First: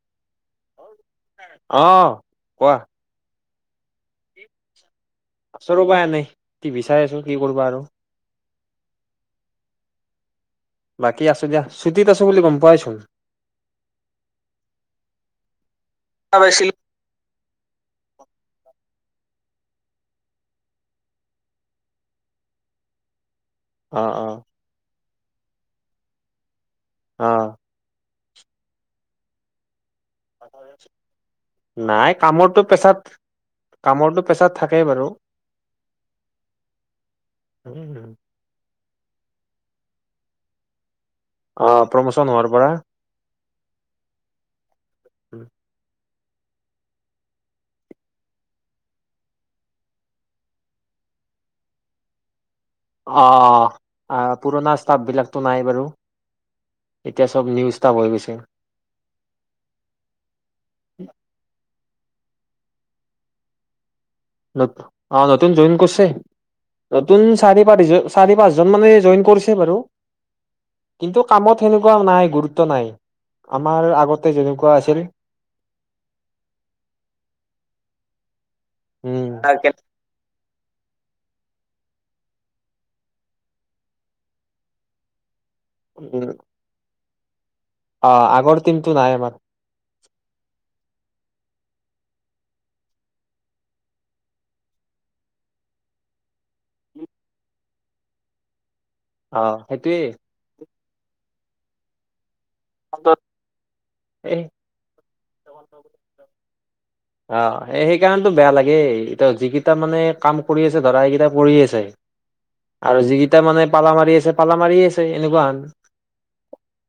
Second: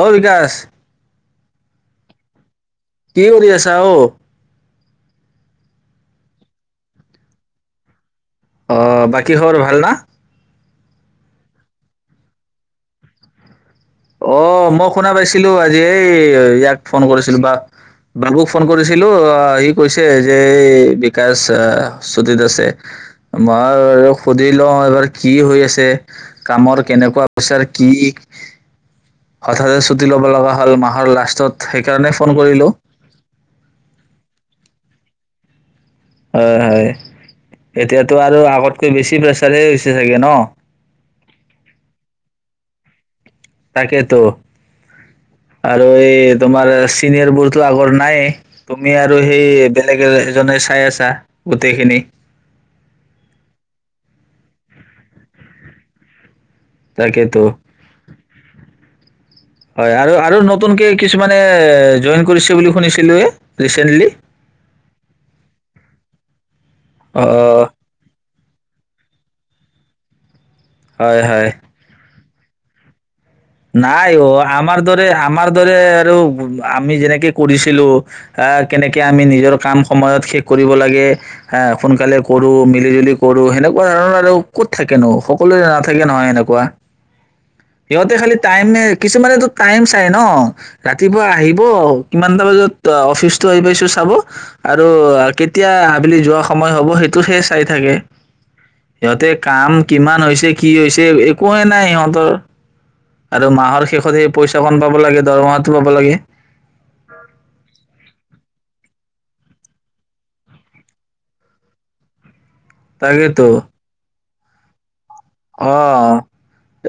অ', বিকাশ অ', কোৱা কি কৰি আছা অ', আচো ৰ পৰা নাই টিভি চাই আছো কি কৰিবা আৰু অ বাকী হ ভাল ন বাকী আছো দিয়া ছুটীত আছো বুলি ক'ম পোৱাই চোন। অ মই শুনা পাইছিলো আজি এই ইয়াক ফোন কৰিছিলো বা বাবুক ফোন কৰিছিলো আহ সি কৈছে যে এই বিকাশ আহ শ্ৰুতি দাসে মই অ আৰু অ সুধি লওঁ কি হৈ আছে কামৰ কেনেকুৱা অ পচাৰ কি সাত হাজাৰ ছুটি লব লগা হ'ল মাহৰ লাস্তত সেই নাই কাৰণে ফোন কামৰটো কৰিলো। পেছাত কামৰটো পেছাত থাকেই বাৰু হয়, হয় এতিয়াতো আৰু আগত কৈ বেছি প্ৰেছাৰ হৈছে চাগে ন অ প্ৰমোচন হোৱাৰ পৰা তাকেতো আৰু ঐ তোমাৰ চিনিয়ৰ বোৰতো আগৰ নাইে তুমি আৰু সেই বেলেগ এজনে চাই আছা গোটেইখিনি অ', পুৰণা ষ্টাফ বিলাকতো নাই বাৰু এতিয়া তাকেতো চব নিউ ষ্টাফ হৈ গৈছে হয় আৰু আৰু নতুনকে কিছুমানে জইন কৰিছে বুলি শুনিছিলো এ ৰিচেন্টলি আহ নতুন জইন কৰিছে অ নতুন চাৰে পাৰিছ জন চাৰি পাঁচজন মানে জইন কৰিছে বাৰু হয় কিন্তু হয় কামত সেনেকুৱা নাই গুৰুত্ব নাই আমাৰ নাই অ আগতে যেনেকুৱা আমাৰ আছিল দৰে আমাৰ দৰে আৰু আমি যেনেকে কৰিছিলো আহ কেনেকে উম, আমি নিজৰ কাম সময়ত শেষ কৰিব লাগে হ সোনকালে কৰো মিলি জুলি কৰো সেনেকুৱা ধৰণৰ আৰু ক'ত থাকেন সকলোৱ নাথাকে উম, নহয় এনেকুৱা অ আগৰ নে টিমটো নাই আমাৰ। কিছুমানে টো টাইম চাই ন ৰাতিপুৱা আহিব কিমানটা বজাত অফিচতো আহি পাইছো চাব আৰু কেতিয়া আবেলি যোৱা সময় হব সেইটোতহে চাই থাকে সিহঁতে অ', কাম সেইটোৱে কিমান হৈছে কি হৈছে? একোৱেই নাই সিহঁতৰ অত আৰু মাহৰ শেষত সেই পইচা কণ পাব লাগে। দৰমহাটো পাব লাগে। সেই ত', যিকেইটা, মানে, কাম কৰি আছে। ধৰা, সেইকেইটা কৰিয়েই আছে আৰু যিকিটা, তাকেতো মানে, পালা মাৰি আছে পালা মাৰি আছে।। এনেকুৱাহান অ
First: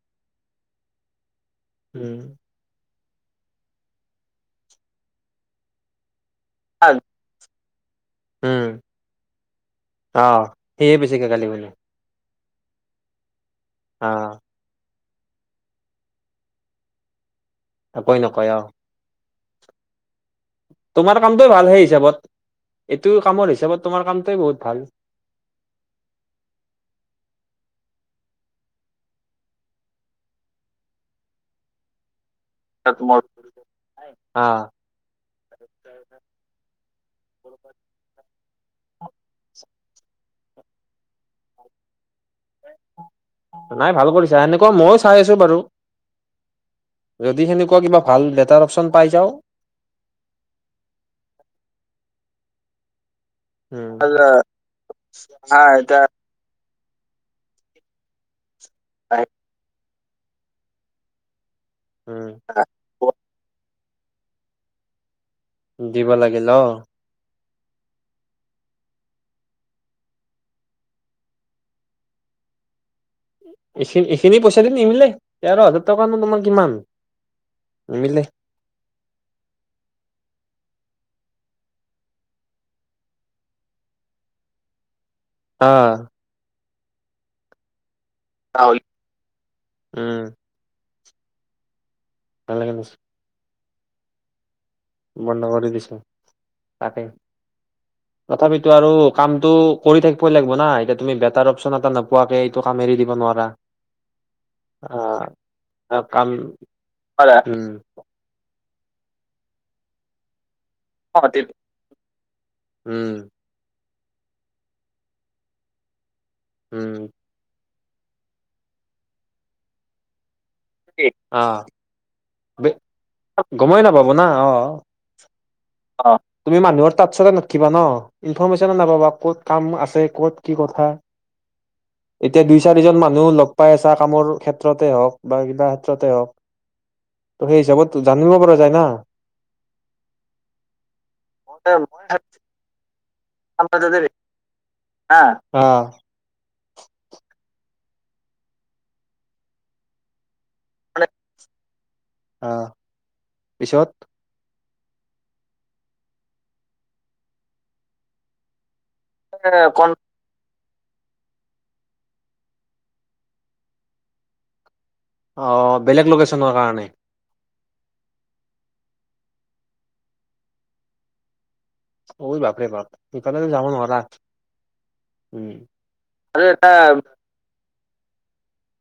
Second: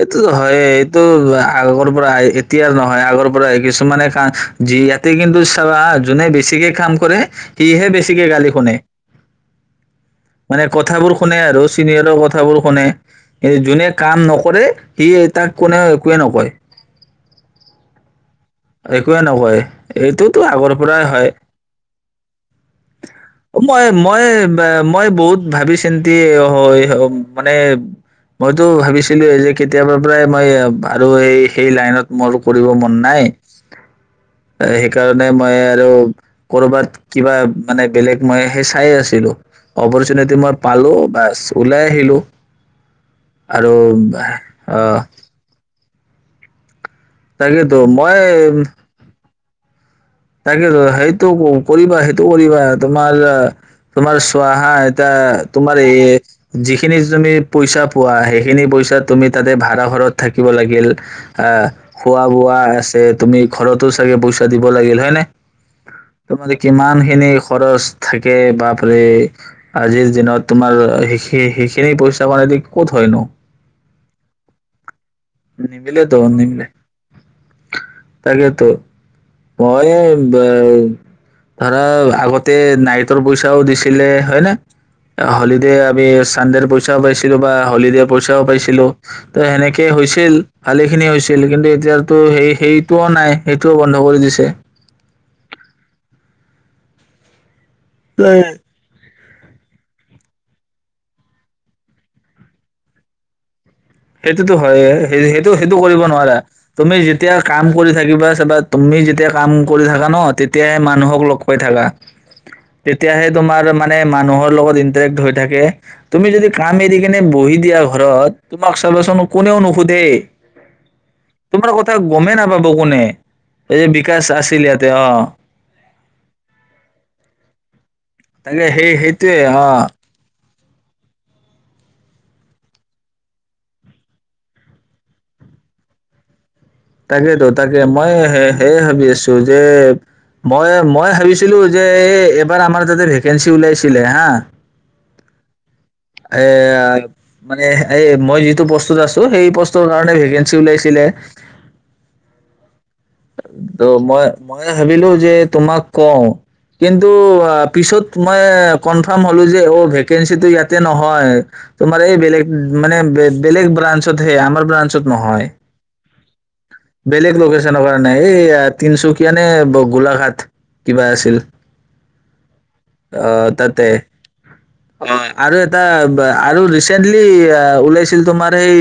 এইটোতো হয়েই। তো।। আগৰ পৰা উম। আহ এতিয়াৰ নহয়। হয়, আগৰ পৰা হয়। কিছুমানে কা [unintelligible] যি ইয়াতে। কিন্তু চাবা, হা, যোনে বে বেছিকে কাম কৰে। সিহে বেছিকে গালি উম, শুনে। অ', মানে, সেয়ে কথাবোৰ বেছিকে শুনে গালি আৰু চিনিয়ৰৰ কথা কথাবোৰ শুনে।। এই যোনে কাম অ', নকৰে সিয়ে তাক কোনেও একোৱে নকয় হয় নক একোৱেই নকয়। এইটোতো আগৰ পৰাই তোমাৰ হয় কামটোৱে ভাল সেই হিচাপত এইটো কামৰ হিচাপত তোমাৰ কামটোৱে বহুত ভাল। মইতো ভাবিছিলোঁ যে কেতিয়াবা পৰাই মই আৰু এই, সেই লাইনত মোৰ কৰিব মন নাই অ', সেইকাৰণে মই আৰু কৰবাত কিবা মানে বেলেগ মই সেই চাই আছিলোঁ। অপৰচুনিটি মই পালোঁ। বাচ, ওলাই আহিলোঁ নাই ভাল কৰিছা, এনেকুৱা আহ ময়ো চাই আছো বাৰু। যদি তাকেতো সেনেকুৱা কিবা মই ভাল বেটাৰ অপশ্চন পাই যাওঁ।। তাকেটো সেইটো কৰিবা সেইটো কৰিবা তোমাৰ।। অ', উম তোমাৰ চোৱা হা এতিয়া তোমাৰ এই যিখিনি তুমি পইচা পোৱা আহে সেইখিনি পইচা তুমি তাতে ভড়া ঘৰত থাকিব লাগিল।। অ খোৱা বোৱা আছে তুমি ঘৰতো।। চাগে পইচা দিব লাগিল হ হয় নে? উম দিব লাগিল তোমাক অ যিমান খিনি খৰচ থাকে বাপৰে আজিৰ দিনত তোমাৰ সেইখি সেইখিনি পইচা য়েদি ক'ত হয়।। এইখিনি এইখিনি পইচা দি নিমিলে। তেৰ হাজাৰ টকানো নিমিলেতো তোমাৰ নিমিলে কিমান নিমিলে তাকেতো মই [unintelligible] ধৰা আগতে নাইটৰ পইচাও দিছিলে হয় নে হলিডে হা আমি চানদেৰ পই পাইছিলো বা হলিডে পইচাও পাইছিলো ত'সেনেকে উম হৈছি ভালেখিনি হৈছিল কিন্তু এতিয়া তো সেই নালাগে সেইটোও নাই। সেইটোও বন্ধ কৰি দিছে। বন্ধ কৰি দিছে তাকে। তো তথাপিতো আৰু কামটো কৰি থাকিবই লাগিব না এতিয়া তুমি বেটাৰ অপশচন এটা নোপোৱাকে এইটো কাম এৰি দিব নোৱাৰা। সেইটোতো হয়েই, আহ সেইটো, সেইটো কৰিব কাম নোৱাৰা তুমি যেতিয়া কাম উম কৰি থাকিবা চাবা তুমি যেতিয়া কাম কৰি থাকা ন? তে তেতিয়াহে মানুহক লগপাই থকা উম তেতিয়াহে তোমাৰ মানে মানুহৰ লগত ইন্টাৰেক্ট হৈ থাকে। তুমি যদি কাম এৰি উম কিনে বহি দিয়া ঘৰত তোমাক চবাচোন কোনেও নুসোধে আহ তোমাৰ কথা গমে না গমেই নাপাব না আছিল অ', ইয়াতে অ', তুমি মানুহৰ তাত [unintelligible] অ'। তাকে ইনফৰৰ্মেশ্যন সেই নাপাব ক'ত সেইটোৱে কাম অ আছে ক'ত কি কথা এতিয়া দুই, চাৰিজন মানুহ লগ পাই আছা কামৰ ক্ষেত্ৰতে হওঁক বা কিবা ক্ষেত্ৰতে হওঁক তাকেতো তাকে মই স সেয়ে ভাবি আছো যে, মই, মই ভাবিছিলো যে, এই এবাৰ আমাৰ যাতে ভে কেঞ্চি ওলিয়াইছিলে হা। আহ মানে মই যিটো পোষ্টত আছো সেই পোষ্টৰ ভেকেন্সী ওলাইছিলে অ'। ত মই মই ভাবিলো যে, তোমাক কওঁ কিন্তু পিছত মই কনফাৰ্ম হ'লো যে, অ', ভেকেঞ্চিটো ইয়াত নহয়, তোমাৰ এই বেলেগ মানে বেলেগ ব্ৰাঞ্চতহে আমাৰ ব্ৰাঞ্চ অ', বেলেগ লোকেচ ন কাৰণে নাই এই তিনচুকীয়া নে গোলাঘাট কিবা আছিল [unintelligible] সেইফালে অ', যাব তাতে নোৱাৰা অ', উম আৰু এটা আৰু ৰিচেন্টলি আ, ওলাইছে কিন্তু তোমাৰ সেই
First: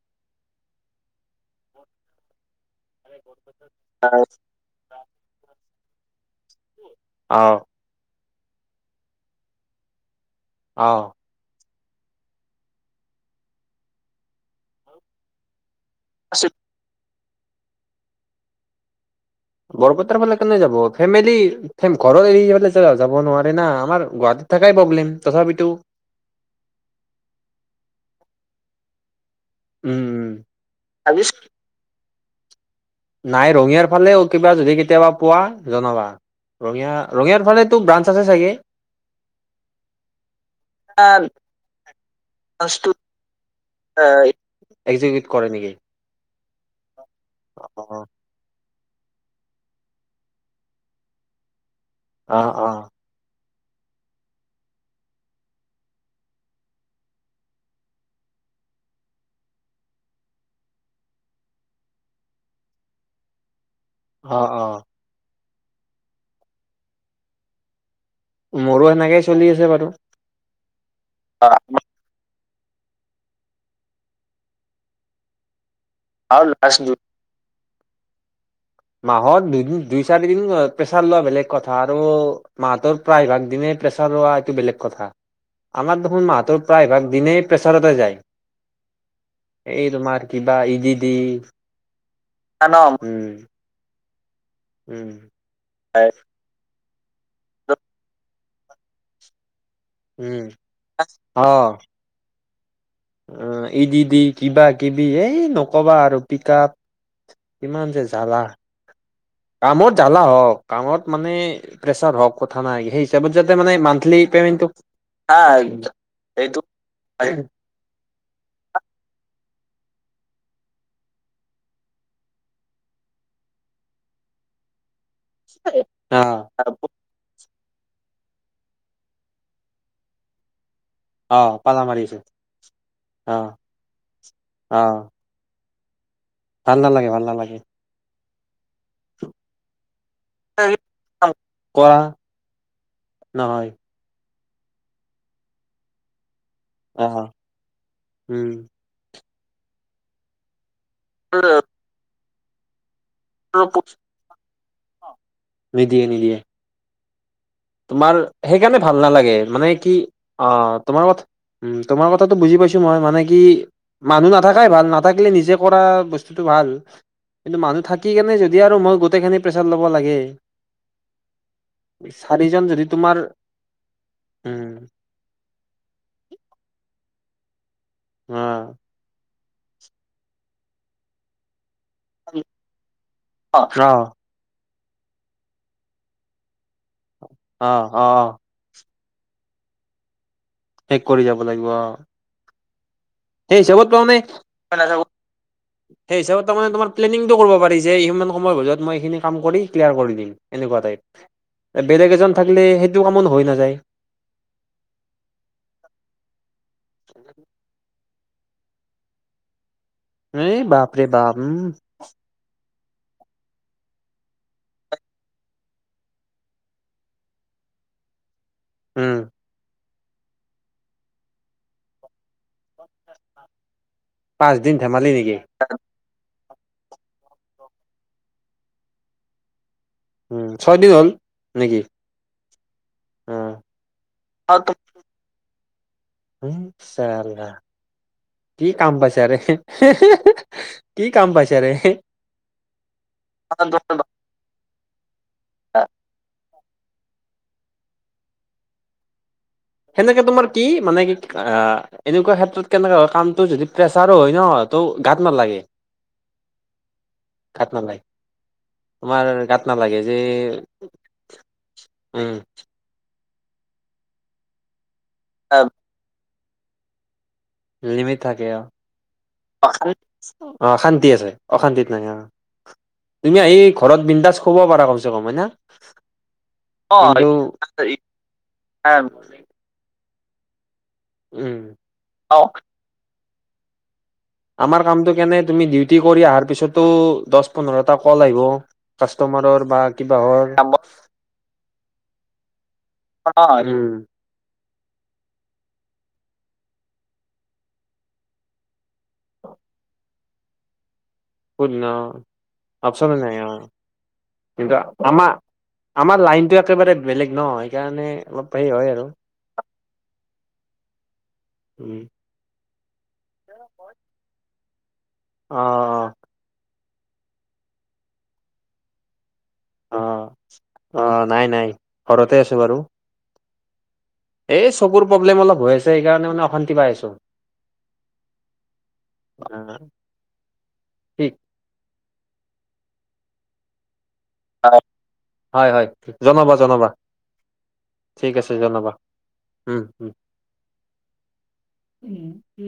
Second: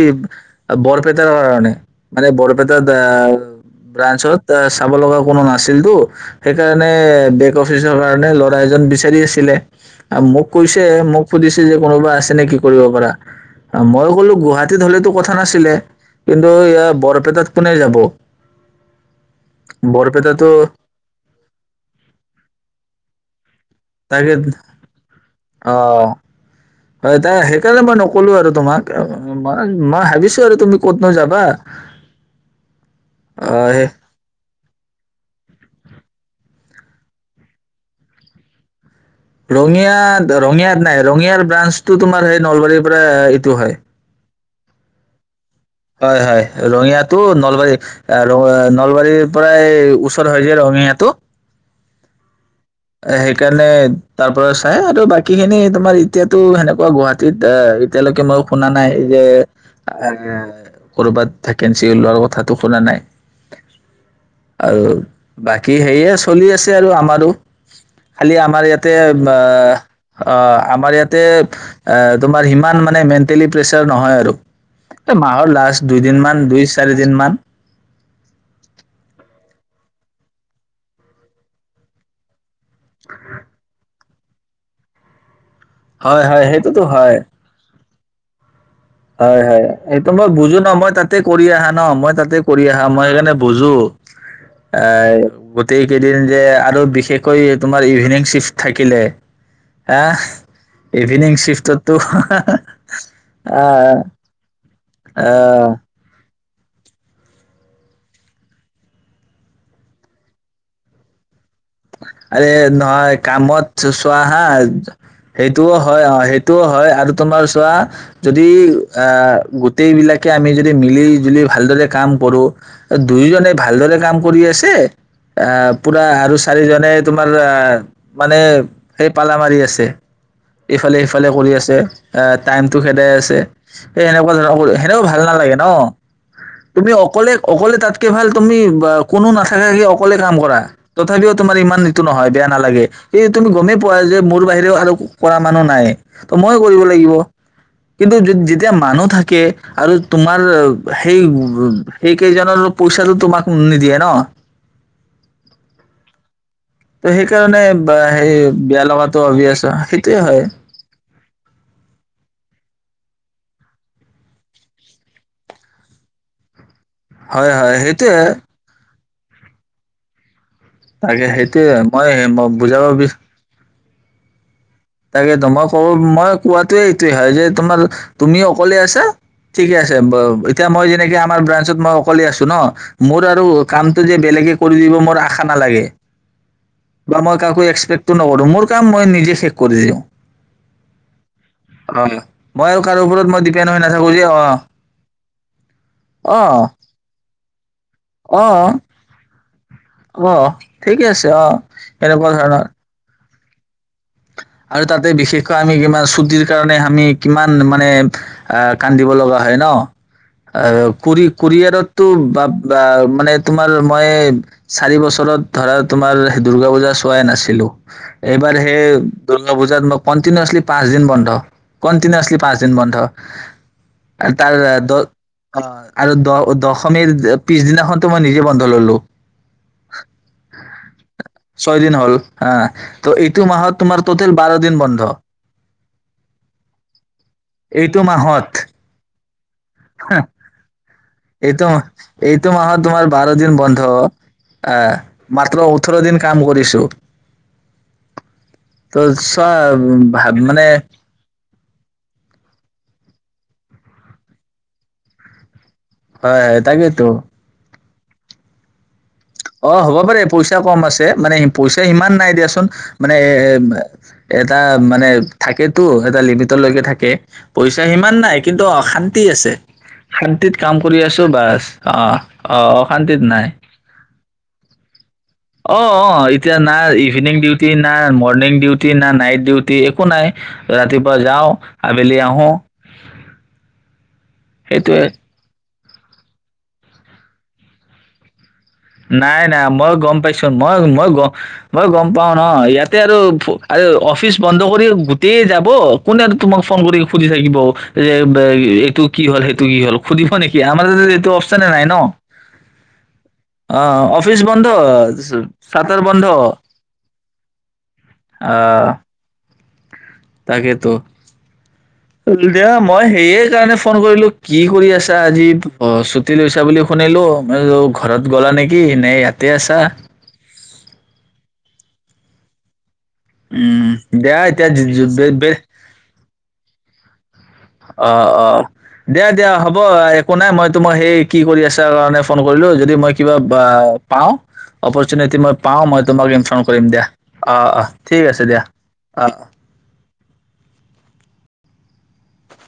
বৰপেটাৰ কাৰণে মানে বৰ টাত ব্ৰাঞ্চত চাব লগা কোনো নাছিল [unintelligible] সেইকাৰণে অ বেক অফিচৰ কাৰণে ল আয়োজন বি বিচাৰি আছিলে মোক কৈছে অ মোক সুধিছ যে কোনোবা আছে নে কি কৰিব পাৰ মই ক'লো গুৱাহাটীত হলেতো কথা নাছিলে আছে কিন্তু এ বৰ তাত কোনে যাব বৰপেটাৰ ফালে বৰপেটাতো কোনে যাব ফেমেলিৰ এ ঘৰৰ এৰি ফালে যাব নোৱাৰাৰে ন আমাৰ তাকে গুৱাহাটীত থাকাই প্ৰব্লেম তথাপিতো অ হয় ত সেইকাৰণে মই নকলো আৰু তোমাক মই মই উম ভাবিছো আৰু তুমি ক'ত নো যাবা অ নাই সেই ৰঙিয়াৰ ফালেও কিন্তু যদি কেতিয়াবা পোৱা জনাবা ৰঙিযা ৰঙিয়াৰ ফালেতো ব্ৰাঞ্চ আছে চাগে ৰঙিয়াত ৰঙিয়াত নাই ৰঙিয়াৰ ব্ৰাঞ্চটো তোমাৰ সেই নলবাৰীৰ পৰা এইটো হয় এই যি কৰে নেকি ৰঙিয়া টো অ নলবাৰী এ ৰ নলবাৰীৰ পৰাই ওচৰ হৈ যে ৰঙিয়াটো অ অ সেইকাৰণে তাৰ পৰা চাই আৰু বাকী খিনি তোমাৰ এতিয়াতো সেনেকোৱা গুৱাহাটীত এ এতিয়ালৈকে মই শুনা নাই যে এ কৰবাত ভেকেঞ্চি ওলোৱাৰ কথাটো শুনা নাই অ অ আৰু বাকী সেয়ে চলি আছে আৰু আমাৰো খালি আমাৰ মোৰো ইয়াতে সেনেকেই চলি আছে বাৰু অ অ আমাৰ ইয়াত [unintelligible] তোমাৰ হি কাম মানে মেনটেলি প্ৰেচেছাৰ নহয় আৰু মাহৰ লাষ্ট দুইদিনমান দুই চাৰি দিন মান মাহত দুদিন দুই চাৰি দিন প্ৰেছাৰ লোৱা বেলেগ কথা আৰু মাহ তৰ প্ৰায়ভাগ দিনে প্ৰেছ ৰোৱা এইটো বেলেগ কথা আমাৰ হয় দেখোন হয় মাহতৰ সেইটোতো প্ৰায়ভাগ হয় দিনেই প্ৰেছাৰতে যায় হয় হয় এই এইটো তোমাৰ মই কিবা বুজো ন ই ডি মই ডি তাতে কৰি আহা ন মই তা কৰি আহা উম মই সেইকাৰণে বুজো হয় উম এ গোটেই কেইদিন যে আৰু বিশ বিশেষকৈ তোমাৰ ইভিনিং শ্বিফ্ট থাকিলে হা উম ইভিনিং শিফ্টততো অ এই য দি কিিবা কিবি এই আহ নক'বা আৰু কিতাক ইমান যে জ্বালা কামত জালা হওক কামত মানে প্ৰেছাৰ হওক আৰে কথা নাই সেই নহয় হিচাপত যাতে মানে কামত মান্থলি চোৱা হা পেমেন্টটো হা সেইটোও হয় অ এইটো সেইটোও হয় আৰু তোমাৰ চোৱা যদি আহ গোট গোতেই বিলাকে আমি যদি মিলি জুলি ভালদৰে কাম কৰো দুয়োজনে ভালদৰে কাম কৰি আছে অ পুৰা আৰু চাৰিজন তোমাৰ মানে সেই পাল মাৰি আছে ইফালে সিফালে অ কৰি আছে পালা মাৰিছে এ টাইম টো খেদাই অ আছে সেই সেনেকুৱা অ ধৰণৰ সেনেও ভাল নালাগে ন ভাল তুমি নালাগে ভাল অকলে নালাগে অকলে তাতকে ভাল তুমি কোনো নথকাকে অকলে কাম কৰা তথাপিও তোমাৰ ইমান কৰা এইটো নহয় বেয়া নালাগে এই তুমি গম নহয় পোৱা যে মোৰ বাহিৰেও আৰু কৰা মানুহ নাই ত মই কৰিব অ লাগিব কিন্তু উম যেতিয়া মানুহ থাকে কে আৰু তোমাৰ সেই উ সেই কেইজনৰো পইচাটো তোমাক নি দিয়ে ন নি দিয়ে নি দিয়ে তে সেই- তৰকাৰণে বা সেই, বিয়া ভাল লগাতো নালাগে অভিয়াছ। অ, সেইটোৱে হয়। ম তোমাৰ কথাটো বুজি পাইছোঁ মই। মানে কি মানুহ নাথাকাই ভাল, নাথাকিলে নিজে কৰা বস্তুটো ভাল। হয় কিন্তু হয় মানুহ থাকি সেইটোয়ে কেনে যদি আৰু মই গত- টেইখিনি প্ৰেছাৰ ল'ব লাগে তাকে সেইটোযৱে। মই- ম মই চাৰিজন যদি বুজাব তোমাৰ বিচ- উম। তাকেইতো। মই ক'ব মই কোৱাটোৱেই এইটো হয় যে তোমালোক তুমি অকলে আছা? ঠিকে আছে। ব এতিয়া মই যেনেকে আমাৰ ব্ৰান- চত মই অকলে আছোঁ ন, মূৰ আৰু অ অ কামটো যে বেলেগে- কৰি দিব, মোৰ আশা নালাগে। বা মই কাকো অ অ এক্সপেক্টো নকৰোঁ। মোৰ কাম মই নি- ই শেষ কৰি দিওঁ। শেষ কৰি যাব লাগিব, অ, অঁ। মই কাৰো ওপৰত মই সেই ডিপেণ্ড হৈ হিচাপত নাথাকো তাৰমানে, যে অ [unintelligible] সেই অ হিচাপত তাৰমানে তোমাৰ প্লেনিংটো কৰিব পাৰি যে, ইমান অ সময় বজাত মই এইখিনি কাম কৰি- ক্লিয়াৰ কৰি দিম, অ এনেকুৱা ঠিকে তাইপ। আছে অ এ বেলেগ এনেকুৱা এজন ধৰণৰ থাকিলে সেইটো কামো ন- হৈ নাযায়। আৰু তাতে বিশেষকৈ আমি কিমান, চুটিৰ কাৰণে আমি কিমান মানে অহ, কান্দিব লগা হয় ন? এই আৰু বাপৰে বাপ উম কুৰি-কুৰিয়াৰততো বা বা, মানে, তোমাৰ মই চাৰি বছৰত, ধৰা, তোমাৰ সেই দুৰ্গা পূজা চোৱাই নাছিলোঁ। এইবাৰ সেই উম। দুৰ্গা পূজাত মই কণ্টিনিউৱাছলি পাঁচ দিন বন্ধ। কণ্টিনিউৱাছলি পাঁচ দিন বন্ধ আৰু তাৰ পাঁচ দিন দহ, ধেমালি নেকি অ', আৰু দহ অ', দশমীৰ এ, পিছদিনাখনতো মই নিজে বন্ধ ল'লোঁ। উম ছয় দিন হ'ল নেকি ছয়দিন হ'ল আ। ত', অ। এইটো মাহত তোমাৰ টোটেল বাৰ দিন বন্ধ। এইটো মাহত ! ! ! ! ! ! ! ! ! ! [inaudible] পাইছা এইটো, ৰে। এইটো মাহত তোমাৰ বাৰ দিন বন্ধ। আ, মাত্ৰ ওঠৰ দিন কাম কৰিছোঁ। ত', [unintelligible] সেনেকে তোমাৰ কি মানে কি আহ এনেকুৱা ক্ষেত্ৰত কেনেকা হয়? কামটো যদি প্ৰেছাৰো হয় ন, ত', গাত নালাগে। হয় হয়, তাকেইতো [inaudible] গাত অ, হ'ব নালাগে যে পাৰে। পইচা কম আছে। মানে, পইচা সিমান নাই উম দিয়াচোন মানে এ এটা মানে, থাকেতো এটা লিমিট লৈকে থাকে পইচা সিমান লিমিট নাই। থাকে কিন্তু অ', শান্তি আছে। শান্তিত অ কাম কৰি শান্তি আছোঁ আছে বাছ। অশান্তিত নাই অ', অ', অশান্তিত তুমি নাই। আহি ঘৰত বিন্দাজ শুব পাৰা কমচে কম হয় না? অ', অ', এতিয়া না ইভিনিং ডিউটি, না অ মৰ্ণিং ডিউটি, না নাইট ডিউটি। একো নাই ৰাতিপুৱা যাও উম, আবেলি আহো আমাৰ সেইটোৱে কামটো কেনে, তুমি ডিউ খেতি কৰি অহাৰ পিছতো দহ পোন্ধৰটা কল আহিব নাই, কাষ্টমাৰৰ নাই, বা মই গ'ম কিবাহৰ পাইছোঁ, মই-মই গ মই গ'ম পাওঁ ন, ইয়াত এতিয়া আৰু ফু, আৰু উম, অফিচ বন্ধ কৰি গোটেই যাব। কোনে আৰু তোমাক ফোন কৰি সুধি থাকিব যে, য়ে, ব, এ, এইটো কি হ'ল সেইটো কি হ'ল, সুধিব নেকি? আমাৰ [unintelligible] নাই শূন্য। ন আপচনয়ে নাই। অ'। হম। অফিচ বন্ধ কিন্তু আমাৰ, চাটাৰ আমাৰ বন্ধ লাইনটো একেবাৰে বেলেগ ন, সেইকাৰণে অলপ হেই আহ হয় আৰু। তাকেতো। উম, [unintelligible] মই সেইয়ে কাৰণে ফোন কৰিলো। কি কৰি আছ [unintelligible] আজি অ', ছুটি লৈছা বুলি সু ফুনিলো ঘৰত গ'লা নেকি ন ইয়াত অ'। অ', নাই, নাই। ঘৰতে আছো বাৰু উম দিয়া এই চকুৰ এতিয়া প্ৰব্লেম ব অলপ হৈ আছে সেইকাৰণে [unintelligible] অ'-অ, দিয়া- অ দিয়া হ'ব, একো নাই, মই তোমাৰ সেই ঠিক কি কৰি আছা কাৰণে ফোন কৰিলোঁ যদি মই কিবা বা পাওঁ অপৰচুনিটি মই হয়, পাওঁ হয় মই তোমাক জনাবা ইনফৰ্ম কৰিম জনাবা দিয়া অঁ অঁ ঠিক আছে দিয়া অঁ। উম, উম উ